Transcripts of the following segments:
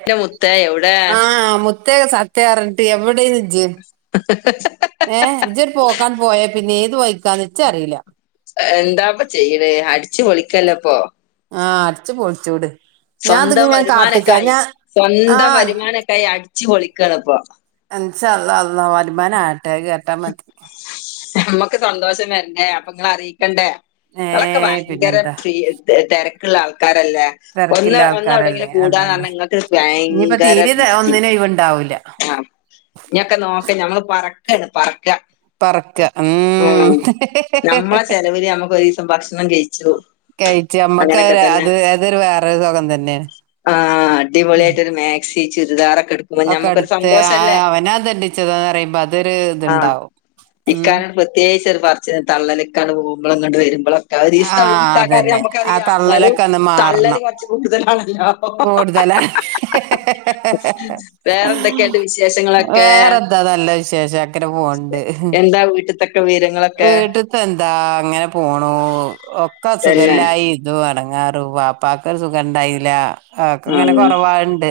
എന്റെ മുത്തേ എവിടെ ആഹ മ പ്രത്യേക സത്യറിഞ്ഞിട്ട് എവിടെന്ന്ജയം ഏ ഇചി പോക്കാൻ പോയേ പിന്നെ ഏത് വയ്ക്കാന്ന് വെച്ച അറിയില്ല ഇണ്ടാവുമ്പോ ചെയ്യണെ അടിിച്ചു പൊളിക്കല്ലപ്പൊ ആഹ് അടച്ചു പൊളിച്ചൂട് ഞാൻ സ്വന്തം ഇതിങ്ങനെ കാത്ത്ക്കാ വരുമാനൊക്കായി ഞാൻ സ്വന്തം ആഹ് വരുമാനൊക്കായി അടിച്ചു പൊളിക്കണപ്പൊ ഇൻശാ അല്ലാഹ് അള്ള വരിമാന ആട്ടെ അത് കേട്ടാ മതി നമ്മക്ക് സന്തോഷം വരട്ടെ അപ്പൊ നിങ്ങ അറിയിക്കണ്ടേ നിങ്ങളൊക്കെ ഏഹ് ഭയങ്കര പിന്നെന്താ തിരക്കുള്ള ആൾക്കാരല്ലേ ഒന്ന് തെരക്കില്ല ഒന്ന് ആൾക്കാരല്ലേ അവിടെയങ്കിലും കൂടാൻ പറഞ്ഞ അതന്നെ നിങ്ങൾക്ക് ഭയങ്കര ബിസി ഒഴിവുണ്ടാവൂില്ല ആഹ ഇനൊക്കെ നോക്ക ഞങ്ങള് പറക്കാണ് പറക്ക പറക്ക ആ ഉം നമ്മ ചെിലവൽ നമ്മുക്ക്ൊ ഒരു ദിവസം ഭക്ഷണം കഴിച്ചു കഴച്ച് നമ്മക്ക് അങ്ങനൊക്കെ അത് അഏതൊരു വേറെൊ സുഖം തന്നെയാണ് ആ് അടിപൊളിയായിയിട്ടൊരു മാക്സി ചുരിദാറൊക്കെ എടുക്ക ഒക്കെ അടുത്ത് അവന ദണ്ടിച്ചതന്ന് പറയുമ്പോ അതൊരു ആഹ് ഇത്ണ്ടാവും ഉം ഇക്കാനോട് പ്രത്യേകിച്ച് ഒരു പറച്ച തള്ളലക്കാണ് പോക്പോഴ അങ്ങണ്ട് വരുമ്പോഴും ഈ ആ സ്ഥലംന്ന കിട്ടറിയ അതന്നെ ആ നമുക്കറിയാം എന്നാലും തള്ളലൊക്കെ ഒന്ന് തള്ളല് കുറച്ച് കൂടുതലാണല്ലോ കൂടുതലാ ഹഹഹ വേറെന്തൊക്കെയുണ്ട് വിശേഷങ്ങളൊക്കെ വേറെന്താ നല്ല വിശേഷം അങ്ങനെ പോണ്ട് ഉയരങ്ങളക്കെ വീട്ടത്തെ എന്താ അങ്ങനെ പോണു ഒക്കെ അ തന്നെ സുഖല്ലായി ഇത് വണങ്ങാറു പാപ്പക്ക് ഒരു സുഖ ഇണ്ടായില്ല അക്ക ഇങ്ങനെ കുറവണ്ട്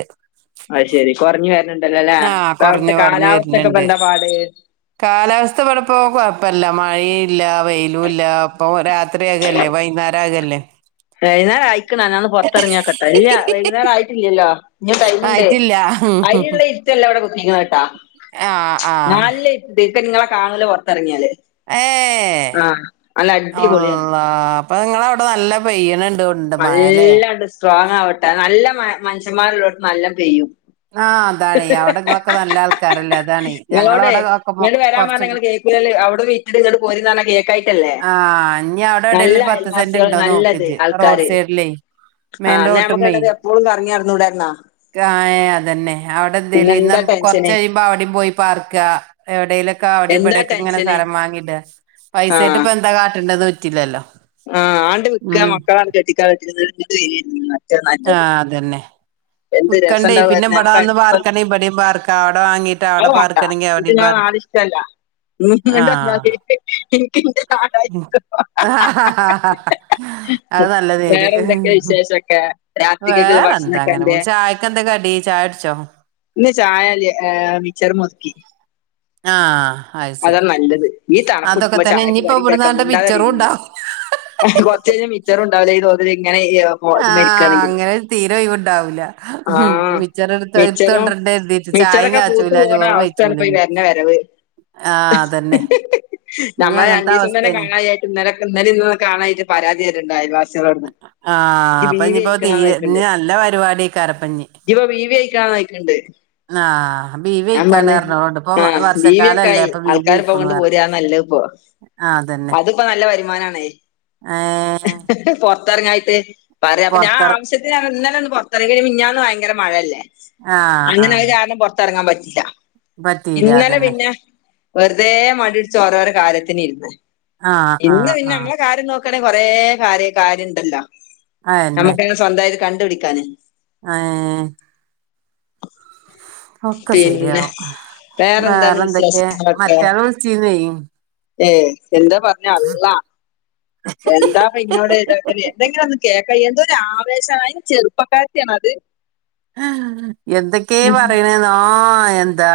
അഹ ശെരി കുറഞ്ഞു വരണണ്ടല്ലോ അല്ലേ ആ അപ്പ അവിടുത്തെ കൊറഞ്ഞു കൊറഞ്ഞു കാലാവസ്ഥക്കെ ബ വരുന്നുണ്ട് എന്താ പാട് കാലാവസ്ഥ ഇവിടെപ്പോ കുഴപ്പല്ല മഴ ഇല്ല വെയിലും ഇല്ല അപ്പൊ രാത്രിയാകല്ലേ വൈകുന്നേരം ആകല്ലേ വൈകുന്നേരം ആയിക്കണ ഞന്ന് പുറത്തിറങ്ങിയക്കട്ടെ ഇല്ല വൈകുന്നേരം ആയിട്ടില്ലല്ലോ ഇനി ടൈമുണ്ട് ആയിട്ടില്ല അരിള്ള ല്ല ഇവിടെ കുക്കി കേട്ടാ ആ ആ നഞല്ലക്ക നിങ്ങളെ കാണല പുൊറത്തിറങ്ങിയാല് ഏ ആഹ അല്ല അടിപൊളിയ ബ് അപ്പൊ നിങ്ങ അവിടെ നല്ല പെയ്യന ഉണ്ട നല്ലണ്ട് സ്ട്രോങ് ആവട്ടെ നല്ല മനുഷ്യന്മാരുള്ളവർ നല്ല പെയ്യും ആഹ് അതാണേ. അവിടെങ്ങളൊക്കെ നല്ല ആൾക്കാരല്ലേ അതാണേ. ഞങ്ങളവടെ ഒക്കെ കൊറച്ച് ന്നാല് അവടെ വിറ്റ്ട്ട് ഇങ്ങട് പോര് പറഞ്ഞ കേക്കായി ആഹ് ഇഞ്ഞി അവടെ എവിടേലും ഒരു പത്ത് അയൽവാസികൾ സെന്റ്ണ്ടോ നോക്കിജ്ജ്. റോഡ് സൈഡിലേ മെയിൻ ആന്നാ നമ്മക്ക് രണ്ടാക്കും എപ്പോഴും കറങ്ങിയടന്നൂടായിരുന്നാ? കായേ അതന്നെ. അവടെ എന്തേലു ഇന്ന എന്താ ടെൻഷന് കൊറച്ചഴിയും അവിടിം പോയി പാർക്കാ. എവിടെലു ഒക്കെ അവിടേം എന്താ ഇവടേം ക്കെ ങ്ങനെ ടെൻഷന് സ്ഥലം വാങ്ങിടാ. ആ പൈസേട്ട് കാട്ടണ്ടത് പറ്റില്ലല്ലോ? ആഹ് ആണ്ട് വിക്ക ഉം മക്കളാങ്ങാട് കെട്ടിക്കാൻ [unintelligible] ആഹ് അതന്നെ എന്ത് രസം വിക്കണ്ടേയ്. പിന്ന ഉണ്ടാവുമായിരുന്നു ഇബടെ നമുക്ക് വന്ന് അടിച്ച് പാർക്കണെ ഇബടേം പാർക്കാ. അവടെ വാങ്ങീട്ട് അവടെ പാർക്കണെങ്കി അവടെയും പാർക്കാ. ല്ലാ ന്നിട്ട് [unintelligible] എനിക്ക് എന്റെ നാടായിട്ട് ആാ ആാ ആാാ വേറെന്തൊക്കെ വിശേഷൊക്കെ? രാത്രിക്കൊക്കേള്ള ഭക്ഷണൊക്കെ അന്റെ എന്താ കടി? ചായ കുടിച്ചോ? ഇന്ന് ചായല്യാ. മിച്ചർമ്മൊതുക്കി. ആഹ് അഹ് അതാ നല്ലത്. ഈ തണുപ്പ്ട്ട്മ്പോ ചായക്ക് ഇനിയിപ്പോ കടിണ്ടാക്ക. ഇവിടുന്നാണ്ട് മുണ്ടാതെവിടെ മിച്ചറും ഇരുന്നോളിൻ ഉണ്ടാവും കൊർച്ചയ്ഞ്ഞ മിച്ചറുണ്ടാവൂല. ഈ തോതിലിങ്ങനേയാ ആഹ് അങ്ങനൊരു തീരൊയ് വുണ്ടാവൂല ആഹ് മിച്ചറും, കരുതീട്ട് ചായിം മിച്ചറൊക്കെ പൂത്ത് കാച്ചൂല പോണ ചോറും അവസ്ഥേണ് വെയ്ച്ചൂല പ്പ ഈ ഇഞ്ഞ്. വരണ വരവ് ആഹ് അതന്നെ ഇഞ്ഞ് നമ്മളെ അങ്ങൻത്തെ രണ്ടീസം തന്നെ അവസ്ഥേണ്. കാണാല്ലാ ക്കെ ഇന്നലിന്നൊക്കെ കാണായ്ട്ട് പരാതിറയ്ണ്ട് അയൽവാസ് ആഹ് അപ്പഞ്ഞിപ്പോ തീരെ ഞ്ഞി നല്ല പരിപാടിയേക്കാരപ്പിഞ്ഞി ഇയ്യിപ്പോ ബീവിയായിരിക്കണോന്നോയ്ക്ക്ണ്ട് ആഹ് ബീവിയയ്ക്കാണർഞ്ഞോളുണ്ടു. ഇപ്പ ആഹ് ബീവിയൊക്കെ വർഷക്കാലല്ലേ ആയി അപ്പ ആൾക്കാരിപ്പോ ബീവ്യയ്ക്കുണു കൊണ്ട് പറ ആഹ് അതന്നെ അത്പ്പോ നല്ല വരുമാനാണേ ആഹ് പൊർത്തർങ്ങായ്ട്ട് പറയാ അപ്പ ഞാൻ പൊർത്തെർ ആവശ്യത്തിനേർങ്ങും ഇന്നലെ ഒന്ന് പൊർത്തർങ്ങിടി മി ഞ്ഞാന്ന് ഭയങ്കര മഴല്ലേ? ആഹ് അങ്ങനെ അത് ആഹ് കാരണം പൊർത്തർങ്ങാൻ പറ്റീല്ല. പറ്റീല ഇന്നലെ അതന്നെ പിന്നെ വെർതേ മടിയുട്ച്ചോരോരോ കാര്യത്തിനിര്ന്ന് ആഹ് ഇന്ന് ആഹ് പിന്നെ ആഹ് മ്മളെ കാര്യം നോക്ക് ണേ കൊറേ കാര്യ കാര്യണ്ടല്ലോ അയന്നെ നമുക്കെന്നെ സ്വന്തായിട്ട് കണ്ടുപിടിക്കാന് ഏഹ് ഒക്ക പിന്നെ സെരിയാവും. വേറെന്താണ് വേറെന്തൊക്കേ? മറ്റാള് വിളിച്ചീന്നെയ് ഏഹ് എന്താ പർഞ്ഞള്ളാ. എന്താപ്പ ഇന്നോട് ഇതാക്ക എന്തെങ്കിലു ഒന്ന് കേക്ക എന്തോ ആവേശാണ് അയ്‌ന്. അയ്‌ന് ചെറുപ്പക്കാരത്തി ആണോ അത്. ആഹ് എന്തൊക്കേ ഉം. പറയ്ണ് ആഹ് എന്താ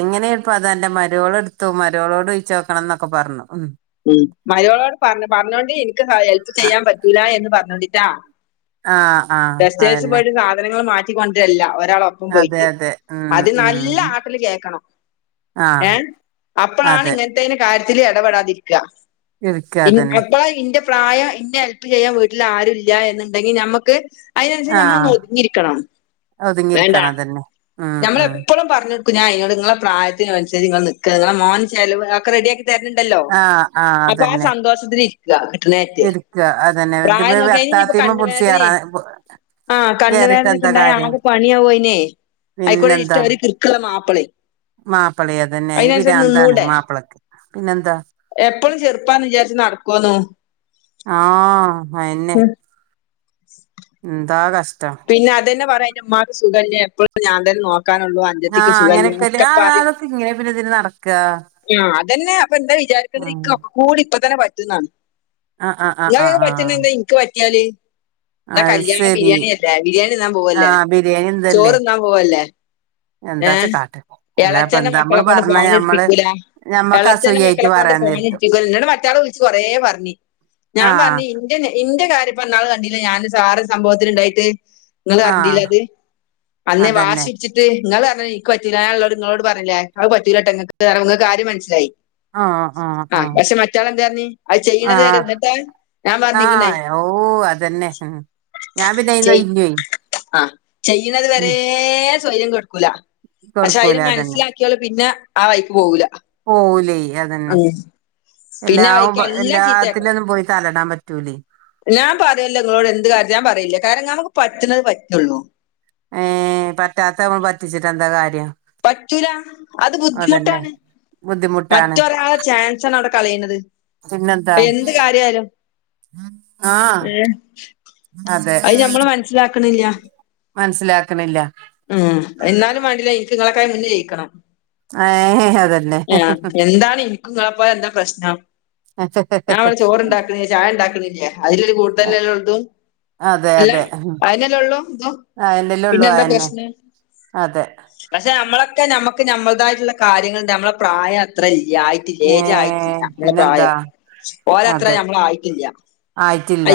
എങ്ങനേപ്പത് അൻ്റെ മരോളട്ത്തോ? മരോളോടോയ്ച്ചോ? ണംന്നൊക്കെ പറഞ്ഞു. ഉം ഉം മരോളോട് പറഞ്ഞ്. പറഞ്ഞോണ്ടീൻക്ക് സഹ ഹെൽപ്പ് ചെയ്യാൻ പറ്റൂല എന്ന് പർഞ്ഞോണ്ടിട്ടാ ആഹ് ആഹ് ടെസ്റ്റൈൽസ് അതന്നെ പോയിട്ട് സാധനങ്ങള് മാറ്റിക്കൊണ്ടര്ല്ല. ഒരാളോ പ്പം അതെ പോയിട്ട്. അതെ ഉം അത് ഉം നല്ല ആട്ടല് കേക്കണം. ആഹ് ഏഹ് അതെ അപ്പളാണ്ങ്ങ നേ കാര്യത്തില് എടപെടാതിരിക്കാ. ഇരിക്ക ഇൻ അതന്നെ അപ്പളാ ഇന്റെ പ്രായം ഇന്നെ ഹെല്പ് ചെയ്യാൻ വീട്ടിലാരുല്ല എന്നുണ്ടെങ്കി ഞമ്മക്ക് അയ്നനുസരിച്ച് ആഹ് നമ്മളൊന്നൊതുങ്ങിരിക്കണം. വേണ്ടാ ഒതുങ്ങിയിരിക്കണം അതന്നെ ഉം ഉം നമ്മളെപ്പളും പർഞ്ഞോടുക്കും ഞാനയ്നോട് ങ്ങളെ പ്രായത്തിനുസരിച്ച് ങ്ങള് നിക്ക്. ങ്ങളെ മോൻ ചെലവ് അതൊക്കെ റെഡിയാക്കി തര്ണ് ണ്ടല്ലോ ആഹ് ആഹ് അപ്പ ആ അതന്നെ സന്തോഷത്തിലി ഇരിക്ക അതന്നെ [unintelligible] ഇതിപ്പോ പ്രായല്ലോക്കയ്നിപ്പൊ അത്താത്തിമ പിടിച്ച് കണ്ണുവേദനീം കേറാൻ ആഹ് കേറിട്ട് എന്താ കണ്ണുവേദനൊക്കെണ്ടായാ കാര്യം ആകെ പണിയാവയ്നെ ആയ്ക്കൂടെ [unintelligible] കിർക്ക്ള്ള മാപ്പിളി മാപ്പിളി അത് തന്നെ അയിന് പിരാന്താണ് നിന്നൂടെ മാപ്പളക്ക് പിന്നെന്താ എപ്പളും ചെർപ്പാന്ന് വിചാരിച്ചു നട്ക്കോന്നു ആഹ് [unintelligible] [inaudible] എന്താ കഷ്ടം പിന്ന അത് തന്നെ പറയാ എന്റെ ഉമ്മാക്ക് സുഖല്ല എപ്പോളും ഞാൻ തന്നെ നോക്കാനുള്ളു ആഹ് അങ്ങനെയൊക്കിതിന് [unintelligible] ക്കെങ്ങനെ പിന്നെതിന് നടക്കാ ആഹ് അതന്നെപ്പൊന്താ വിചാരിക്കുന്നത് ക്കക്കൂടി ഇപ്പ തന്നെ പറ്റുംന്നാണ് ആഹ് ആഹ് ആഹ് [unintelligible] ആഹ് ആഹ് പറ്റുന്ന്ണ്ടേ ഇൻക്ക് പറ്റിയാല് ന്നാ അത് കല്യാണം ശരി ബിരിയാണി ബിരിയാണിന്നാൻ പോവല്ലേ ആഹ് ബിരിയാണി എന്തല്ലേ ചോറ്ന്നാൻ പോവല്ലേ ഏ എന്താച്ച കാട്ട അല്ലാപ്പ എളച്ചന്റെ എന്താ മക്കളെ നമ്മള് കൊണ്ട് പറഞ്ഞ ഫോൺ ഞമ്മള് എടുപ്പിക്കൂല ഞമ്മക്ക് എളച്ചന്റെ അസൂയായിട്ട് മക്കളെക്കൊണ്ട് പറയാൻ നേരത്തും ഫോണിട്പ്പിക്കൂല ന്നോട് മറ്റാള് വിളിച്ച് കൊറേ പറഞ്ഞ് ഞാൻ ആഹ് പറഞ്ഞ് ഇന്റെ ഇന്റെ കാര്യംപ്പന്നാള് കണ്ടില്ലേ ഞാന് സാറ് സംഭവത്തില്ണ്ടായ്ട്ട് നിങ്ങൾ ആഹ് അറിഞ്ഞില്ലത് അന്ന് അതന്നെ വാശിച്ചിട്ട ട്ട് നിങ്ങള് പറഞ്ഞ ഈ കൊച്ചിനെ ഞാൻ ഉള്ള നിങ്ങളോട് പറഞ്ഞിലേ അവ് കൊച്ചിലോട്ട നിങ്ങക്ക് കാര്യം മനസ്സിലായി ആഹ് പക്ഷെ മറ്റാൾ എന്താ പറഞ്ഞ അത് ചെയ്യണത് വരെ ആഹ് എന്നിട്ട് ഞാൻ പറഞ്ഞിക്കണേ ആഹ് ഓ അതന്നെ ഉം ഞാൻ പിന്നെ [unintelligible] ചെയ്യണുന്നത് ഉം വരെ സ്വര്യം കൊടുക്കൂല പക്ഷെ കൊടുക്കൂല അയിന് അതന്നെ മനസ്സിലാക്കി പിന്നെ ആ വഴിക്ക് പോകില്ല ഓല്ലേ അതന്നെ പിന്നെ ആ എല്ലാവും വഴിക്ക് എല്ലാം എല്ലാത്തിലും ചീത്തയാക്കണം ഒന്നും പോയി തലയിടാൻ പറ്റൂലേ ഞാൻ പറയല്ല നിങ്ങളോട് എന്ത് കാര്യം ഞാൻ പറയില്ല കാരണം ഞമുക്ക് പറ്റുന്നത് പറ്റുള്ളൂ ഏഹ് പറ്റാത്തവൻ പറ്റിച്ചിട്ട് എന്താ കാര്യം പറ്റൂല അത് അതന്നെ ബുദ്ധിമുട്ടാണ് ബുദ്ധിമുട്ടാണ് മറ്റൊരാളെ ചാൻസ് ആണ് അവിടെ കളയുന്നത് പിന്നെന്താ അപ്പൊ എന്ത് കാര്യ ആയാലും ആ ഏഹ് അതെ അത് നമ്മൾ മനസിലാക്കണില്ല മനസ്സിലാക്കണില്ല ഉം എന്നാലും വേണ്ടില്ലേ എനിക്ക് നിങ്ങളക്കായി മുന്നേ ജയിക്കണം ഏ അതന്നെ ആഹ് എന്താണ് ഇനിക്കുംങ്ങളെപ്പ എന്താ പ്രശ്നം ഞാൻവിടെ ചോറ്ുണ്ടാക്കുന്നേ ചായ ഉണ്ടാക്കുന്നില്ലേ അതിലൊരു കൂടുതൽ ഉള്ളതും അതെ അല്ല അതെ അതിനല്ല ഉള്ളോ അയന്നല്ലേ പിന്നെ ഉള്ളൂ എന്താ അയന്നെ പ്രശ്ന ഉം അതെ [inaudible] പക്ഷെ നമ്മളൊക്കെ നമ്മുക്ക് നമ്മളതായിട്ടുള്ള കാര്യങ്ങൾ നമ്മെ പ്രായം അത്ര ഇല്ല ഏ ഏജ് ആയിട്ടില്ല നമ്മുടെ പിന്നെന്താ പ്രായം ഓരത്ര അതെ നമ്മളായിട്ടില്ല ആയിട്ടില്ല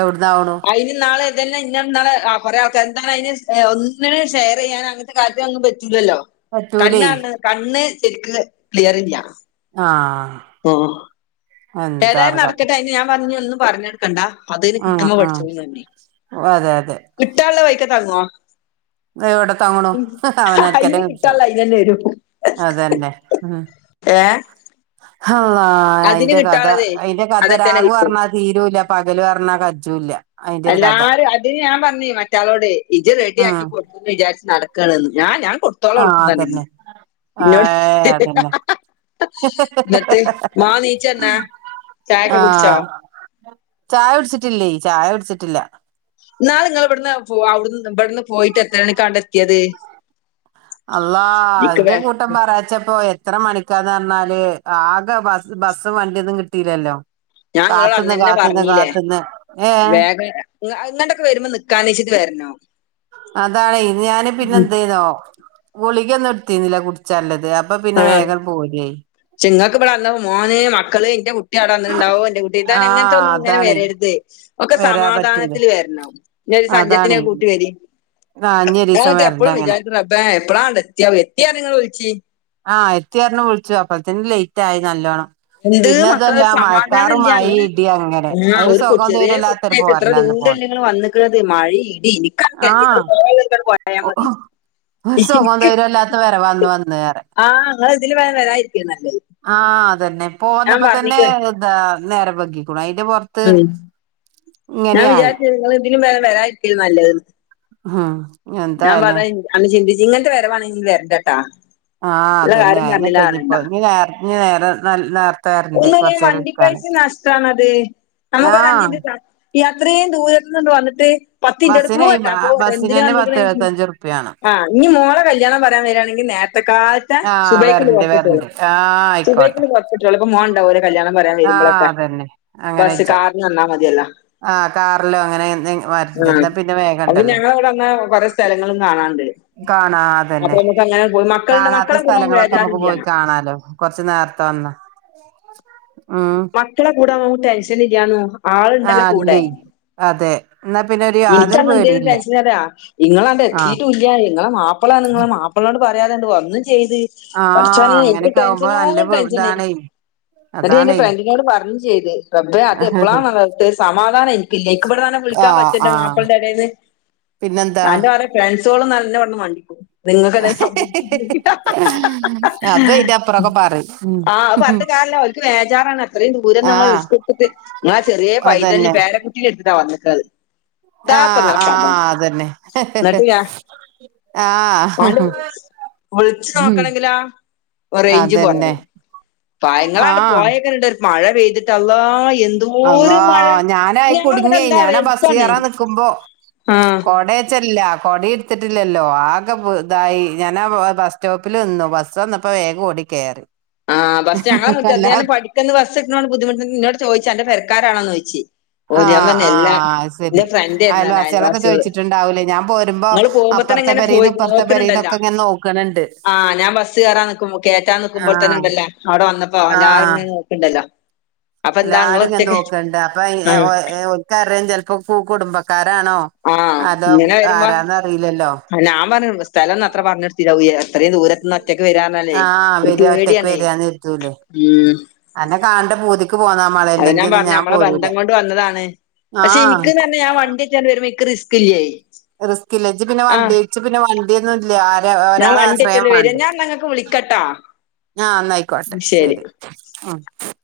എവിടന്നാവണ് അതിന് നാളെ ഇതന്നെ ഇന്ന നാളെ കുറെ ആൾക്ക എന്താണ് അതിന് ഒന്നിനും ഷെയർ ചെയ്യാൻ അെ [inaudible] പറ്റൂലല്ലോ പറ്റൂലേ കണ്ണാണ് കണ്ണ് ശരിക്ക് ക്ലിയർ അല്ല ആഹ് ഉം ഏതായാലും നടക്കട്ടെ അയിന് ഞാൻ പറഞ്ഞ് ഒന്നും പറഞ്ഞെടുക്കണ്ടാ അതിന് ആഹ് കിട്ടുമ്പോ പഠിച്ചത്ു തന്നെ ആഹ് അതെ അതെ കിട്ടാനുള്ള വൈക്ക താങ്ങുവ എവിടെ തങ്ങണു അവനക്കനെ അയിന് കിട്ടാല കിട്ടത് അതന്നെ വരു അതന്നെ ഉം ആഹ് ആ അതിന് അതിന്റെ കഥ കിട്ടാനുള്ളതേ അയിന്റെ കഥ അതൊക്കെ തന്നെ രാഗു കിട്ടും പറഞ്ഞാൽ തീരല്ല പകല് പറഞ്ഞാൽ കജുംല്ല എല്ലാരും അതിന് ഞാൻ പറഞ്ഞി മറ്റളോട് ഇജ റെഡി ഉം ആക്കിടു അന്ന് വിചാരിച്ച് നടക്കണന്ന് ഞാ ഞാൻ കൊടുത്തോളം ആഹ് വിളക്കുന്ന ഇങ്ങനെ അതന്നെ ഇന്നോട് ആഹ് അതന്നെ [unintelligible] ചായക്കെ കുടിച്ചോ ആഹ് ചായ കുടിച്ചിട്ടില്ലേ ചായ കുടിച്ചിട്ടില്ല ഇന്നാള് നിങ്ങ ഇവിടുന്ന് പോ അവിടു ഇവിടെന്ന് പോയിട്ട് എത്ര മണിക്കാണ്ട എത്തിയത് അള്ള ഇക്ക് എന്ത്യേ വേ കൂട്ടം [unintelligible] ഇത്ര മണിക്കാർന്ന് പറഞ്ഞാല് ആകെ ബ ബസ്സും വണ്ടിയൊന്നും കിട്ടീല്ലല്ലോ ഞാൻ ഇങ്ങളോട് കാത്തുന്ന് അന്നന്നെ കാത്തുന്ന് കാത്തുന്ന് ഏഹ് അങ്ങട്ടൊക്കെ വരുമ്പോ നിക്കാനിരിക്കുവാരുന്നു അതാണ്ഞാന് പിന്നെ എന്ത ചെയ്യന്നോ ഗുളികൊന്നും എടുത്തിന്നില്ല കുടിച്ചല്ലത് അപ്പ പിന്നെ വേഗം പോലേ [unintelligible] ചെങ്ങൾക്ക് ഇവിടെ മോന് മക്കള് എന്റെട്ട കുട്ടി അട അന്ന ഉണ്ടാവോ എന്റെ കുട്ടി ഇതാൻ അങ്ങനത്തെ ആഹ് ഒന്നും ഇങ്ങനെ അതാണെ വരരുത് ഒക്കെ വരാൻ പറ്റൂല സമാധാനത്തിൽ വരണം ഒരു സഞ്ചത്തിന അതാണെ കൂട്ടി വരി ആഹ് ഇഞ്ഞി ഒരീസം ട്ട് വരണ്ട് എപ്പോഴും അങ്ങനെ വിചാരിക്കുന്നു അപ്പ എവിടാണ്ട് എത്തിയാ എത്തിയ നിങ്ങൾ വിളിച്ചത് ആഹ് എത്തി പറഞ്ഞണം വിളിച്ചു അപ്പഴത്തന് ലേറ്റ് ആയി നല്ലോണം എന്ത് പിന്നെ മക്കളെ അതല്ല ഒരു മഴക്കാറ സമാധാനം ഇല്ല മഴ ഇങ്ങൾ ഇടി അങ്ങനെ ആ അവര് ഒരു കൊ സുഖം ചെറിയ തരല്ലാ ഇത്ര ദൂരമല്ല നിങ്ങൾ വന്നിക്ക മഴ ഇടി ഇനിക്കണ്ട നിങ്ങൾ ആഹ് പോ നിങ്ങൾ കുയാൽ മതി ഒരു സുഖം തൊരും അല്ലാത്ത വറെ വന്ന വന്ന് വറെ ആഹ് അങ്ങനെ ഇതിലും ഭേതാ വരാതിരിക്കുന്ന താരിക്കുനല്ലത് ആഹ് അതന്നെ പോകന്നപ്പോ തന്നെ ഇതാ നേരം വൈകിക്കാണും അതിന്റെ പുറ ഉം ഞാൻ വിചാരിച്ച നിങ്ങ ഇതിനും വേരെ വരാതിരിക്ക നല്ലന്ന് ആഹ് ഞാൻ പറത അന്ന് ചിന്തിച്ചു ഇങ്ങനട്ടെ വരവാണെങ്കിൽ വരണ്ടേട്ടാ ആഹ് അതന്നെ അയിനെന്നിപ്പോ [unintelligible] ഒന്നിലും വണ്ടി പൈസ നഷ്ടമാണത് നമുക്കൊ ആഹ് അഞ്ഞിന്റെ യാത്രയും ദൂരത്തണ്ട വന്നിട്ട് പത്ത് എന്റടുക്കു ബസ്സിന് [unintelligible] എന്തിനാ ബസ്സിനന്നെ വന്ന പത്ത് ന്നെക്കണേ എഴുപത്തഞ്ച് ഉറുപ്പ്യാണ് ഇനി മോളെ കല്യാണം പറയാൻ വരികയാണെങ്കിൽ നേരത്തെ ആഹ് സുബൈ വരണ്ട് പുറപ്പെട്ട വരണ്ട് ആഹ് സുബൈക്ക ആയിക്കോട്ടെ പുപ്പെട്ട ളപ്പം മോണ്ടാവ ഓരോ കല്യാണം പറയാൻ ആഹ് വരുമ്പോൊക്കെ അതന്നെ അങ്ങനെ ബസ് ഇജ്ജ കാറിന് വന്നാ മതിയല്ല ആഹ് കാറിലോ അങ്ങനെ വരണ്ടാ പിന്നെ അപ്പൊ വേഗംണ്ടല്ലോ ഞങ്ങൾ ഇവിടെ വന്ന കൊറേ സ്ഥലങ്ങളും കാണാണ്ട് കാണാ അപ്പൊ അതന്നെ നമുക്ക് അങ്ങനെ പോയി മക്കളുണ്ട് കാണാത്ത മക്കളെ കൂടെ ഒന്നും സ്ഥലങ്ങളൊക്കെ നമുക്ക് വേജാറില്ല പോയി കാണാലോ കൊറച്ച നേരത്തെ വന്ന ഉം മക്കളെ കൂടൊ നമക്ക് ടെൻഷൻ ഇല്ലണ ആളുണ്ടല്ലേ ആഹ് കൂടെ ഇല്ലേ അതെ എന്നാ പിന്നെ ഒരു എനിക്ക് യാതൊരു അങ്ങനെതെരു പേടിയില്ല ടെൻഷൻരാ നിങ്ങള അവി ആഹ് എത്തിയിട്ട ഇങ്ങളെ മാപ്പ അപ്പളാണ് നിങ്ങളെ മാപ്പിളോട് പറയാതെണ്ട് വന്നും ചെയ്ത് ആഹ് പടച്ചോനെ എനിക്ക് അങ്ങനെയൊക്കെ ആവുമ്പോ ടെൻഷനോ നല്ല ടെൻഷന ഇതാണേ എന്നേ എന്റെ അതാണേ ഫ്രണ്ടിനോട് പറഞ്ഞു ചെയ്ത് റബേ അത് എപ്പോഴാാണ് സമാധാനം എനിക്കില്ല ക്ക്പ്പെടാനെ വിളിക്കാൻ പറ്റ ആഹ് എന്റെ ആഹ് മാപ്പളുടെ ഇടന്ന് പിന്നെന്താ തന്റെ പറ ഫ്രണ്ട്സുകളും നല്ലവിന്ന് മണ്ടിക്കും നിങ്ങൾക്ക് സംഭ അത് അയിന്റെ അപ്പറൊക്കെ [unintelligible] പറയും ആഹ് അത് ഉം പറഞ്ഞിട്ട് കാര്യമില്ല ഒലക് വേജാറാണ് അത്രയും ദൂരം നമ്മൾ ആഹ് നിങ്ങാ ചെറിയ പൈതല് അതന്നെ പേരക്കുട്ടിനെ എടുത്തിട്ട് വന്നത് ആഹ് ആഹ് അതന്നെ എന്നിട്ട് ഞാൻ [unintelligible] ആഹ് ആണ്ട് വിളിച്ചു ഹ് [unintelligible] നോക്കണെങ്കിലാ അതെന്നെ പയങ്ങളാണ് പോയക്കണ്ട് മഴ പെയ്തിട്ട അല്ലാഹ് എന്ത് അല്ലാഹ ഞാനയി കുടുങ്ങി എന്താ ഞാനാ ബസ് എളുപ്പാണ് കയറാൻ നിക്കുമ്പോ ആ കൊടച്ച കൊടുത്തിട്ടില്ലല്ലോ ആകെ ഇതായി ഞാൻ ആഹ് ബസ് സ്റ്റോപ്പ ഉപ്പിൽ നിന്നു ബസ് വന്നപ്പോ വേഗം ഓടി കയറി ആഹ് ബസ് ഞങ്ങളെ മുറ്റ അല്ലാ പാടി ക്ക് ന്ന് ബസ്സ് കിട്ടണോ ബുദ്ധിമുട്ട എന്നോട്ട് ചോദിച്ചാ അന്റെ പരക്കാരാണോന്ന് ചോദിച്‌ ഓഹ് ആഹ് [unintelligible] ആഹ് എല്ലാംഇന്റെ ഫ്രണ്ടെന്നു അന്ന് അയൽവാസികള് ഉണ്ടാവൂല ഞാൻ പോ ഇങ്ങള് പോകുമ്പോത്തന്നെ ഇങ്ങനെ പോയി നോക്ക്ണ് ണ്ടല്ലോ, പെരേന്നൊക്കെ ഇങ്ങനെ നോക്കണ് ണ്ട് ആഹ് ഞാൻ ബസ്സയറാ കേറ്റാൻ നിക്കുമ്പോൾ തന്നെ ആഹ് ഇണ്ടല്ലോ അവ്ടെ വന്നപ്പോ എല്ലാരും ആഹ് ഇങ്ങനെ നോക്ക്ണ്ടല്ലോ എല്ലാരും ഇങ്ങനെ നോക്ക്ണ്ട്. അപ്പം [unintelligible] ക്കറയാം, ചെലപ്പോ കുടുംബക്കാരാണോ ആഹ് അതോ ഇങ്ങനെ വരുമ്പോ ആരാന്നറിയില്ലല്ലോ ഞാൻ പറഞ്ഞ് സ്ഥലംന്ന് അത്ര പറഞ്ഞൊടുത്തില്ലാ പൂവിയെ ഇത്രിം ദൂരത്ത്ന്ന് ഒറ്റക്ക് വരാ പറനാല്ലേ ആഹ് വരിക ഒറ്റക്ക് ഒര്പേടിയാണ്. വരികന്ന് ഇരുത്തൂലേ ഹ്മ്മ് അന്നെ കാണണ്ട പൂതി അത് ഞാൻ പറഞ്ഞ് നമ്മളെ ബന്ധം കൊണ്ട് വന്നതാണ്. പക്ഷെ ആഹ് ഇന്ക്ക് പറഞ്ഞാ ഞാൻ വണ്ടിച്ചാണ്ട് വരുമ്പോ ഇന്ക്ക് റിസ്ക്കില്ലേ റിസ്ക് ഇല്ല ഇച്ച് പിന്നെ വണ്ടി ഇച്ച് പിന്നെ വണ്ടിയൊന്നുല്ലാ ആര് ഞാൻ ഒരാളെ വണ്ടി ആശ്രയം വെച്ചല്ലേ വരാ മാണ്ടെ ഞാൻ എന്നാ ഇങ്ങക്ക് വിളിക്കട്ടാ ആഹ് ഇന്നായിക്കോട്ടെ ശരി ശെരി. ഹ്മ്മ്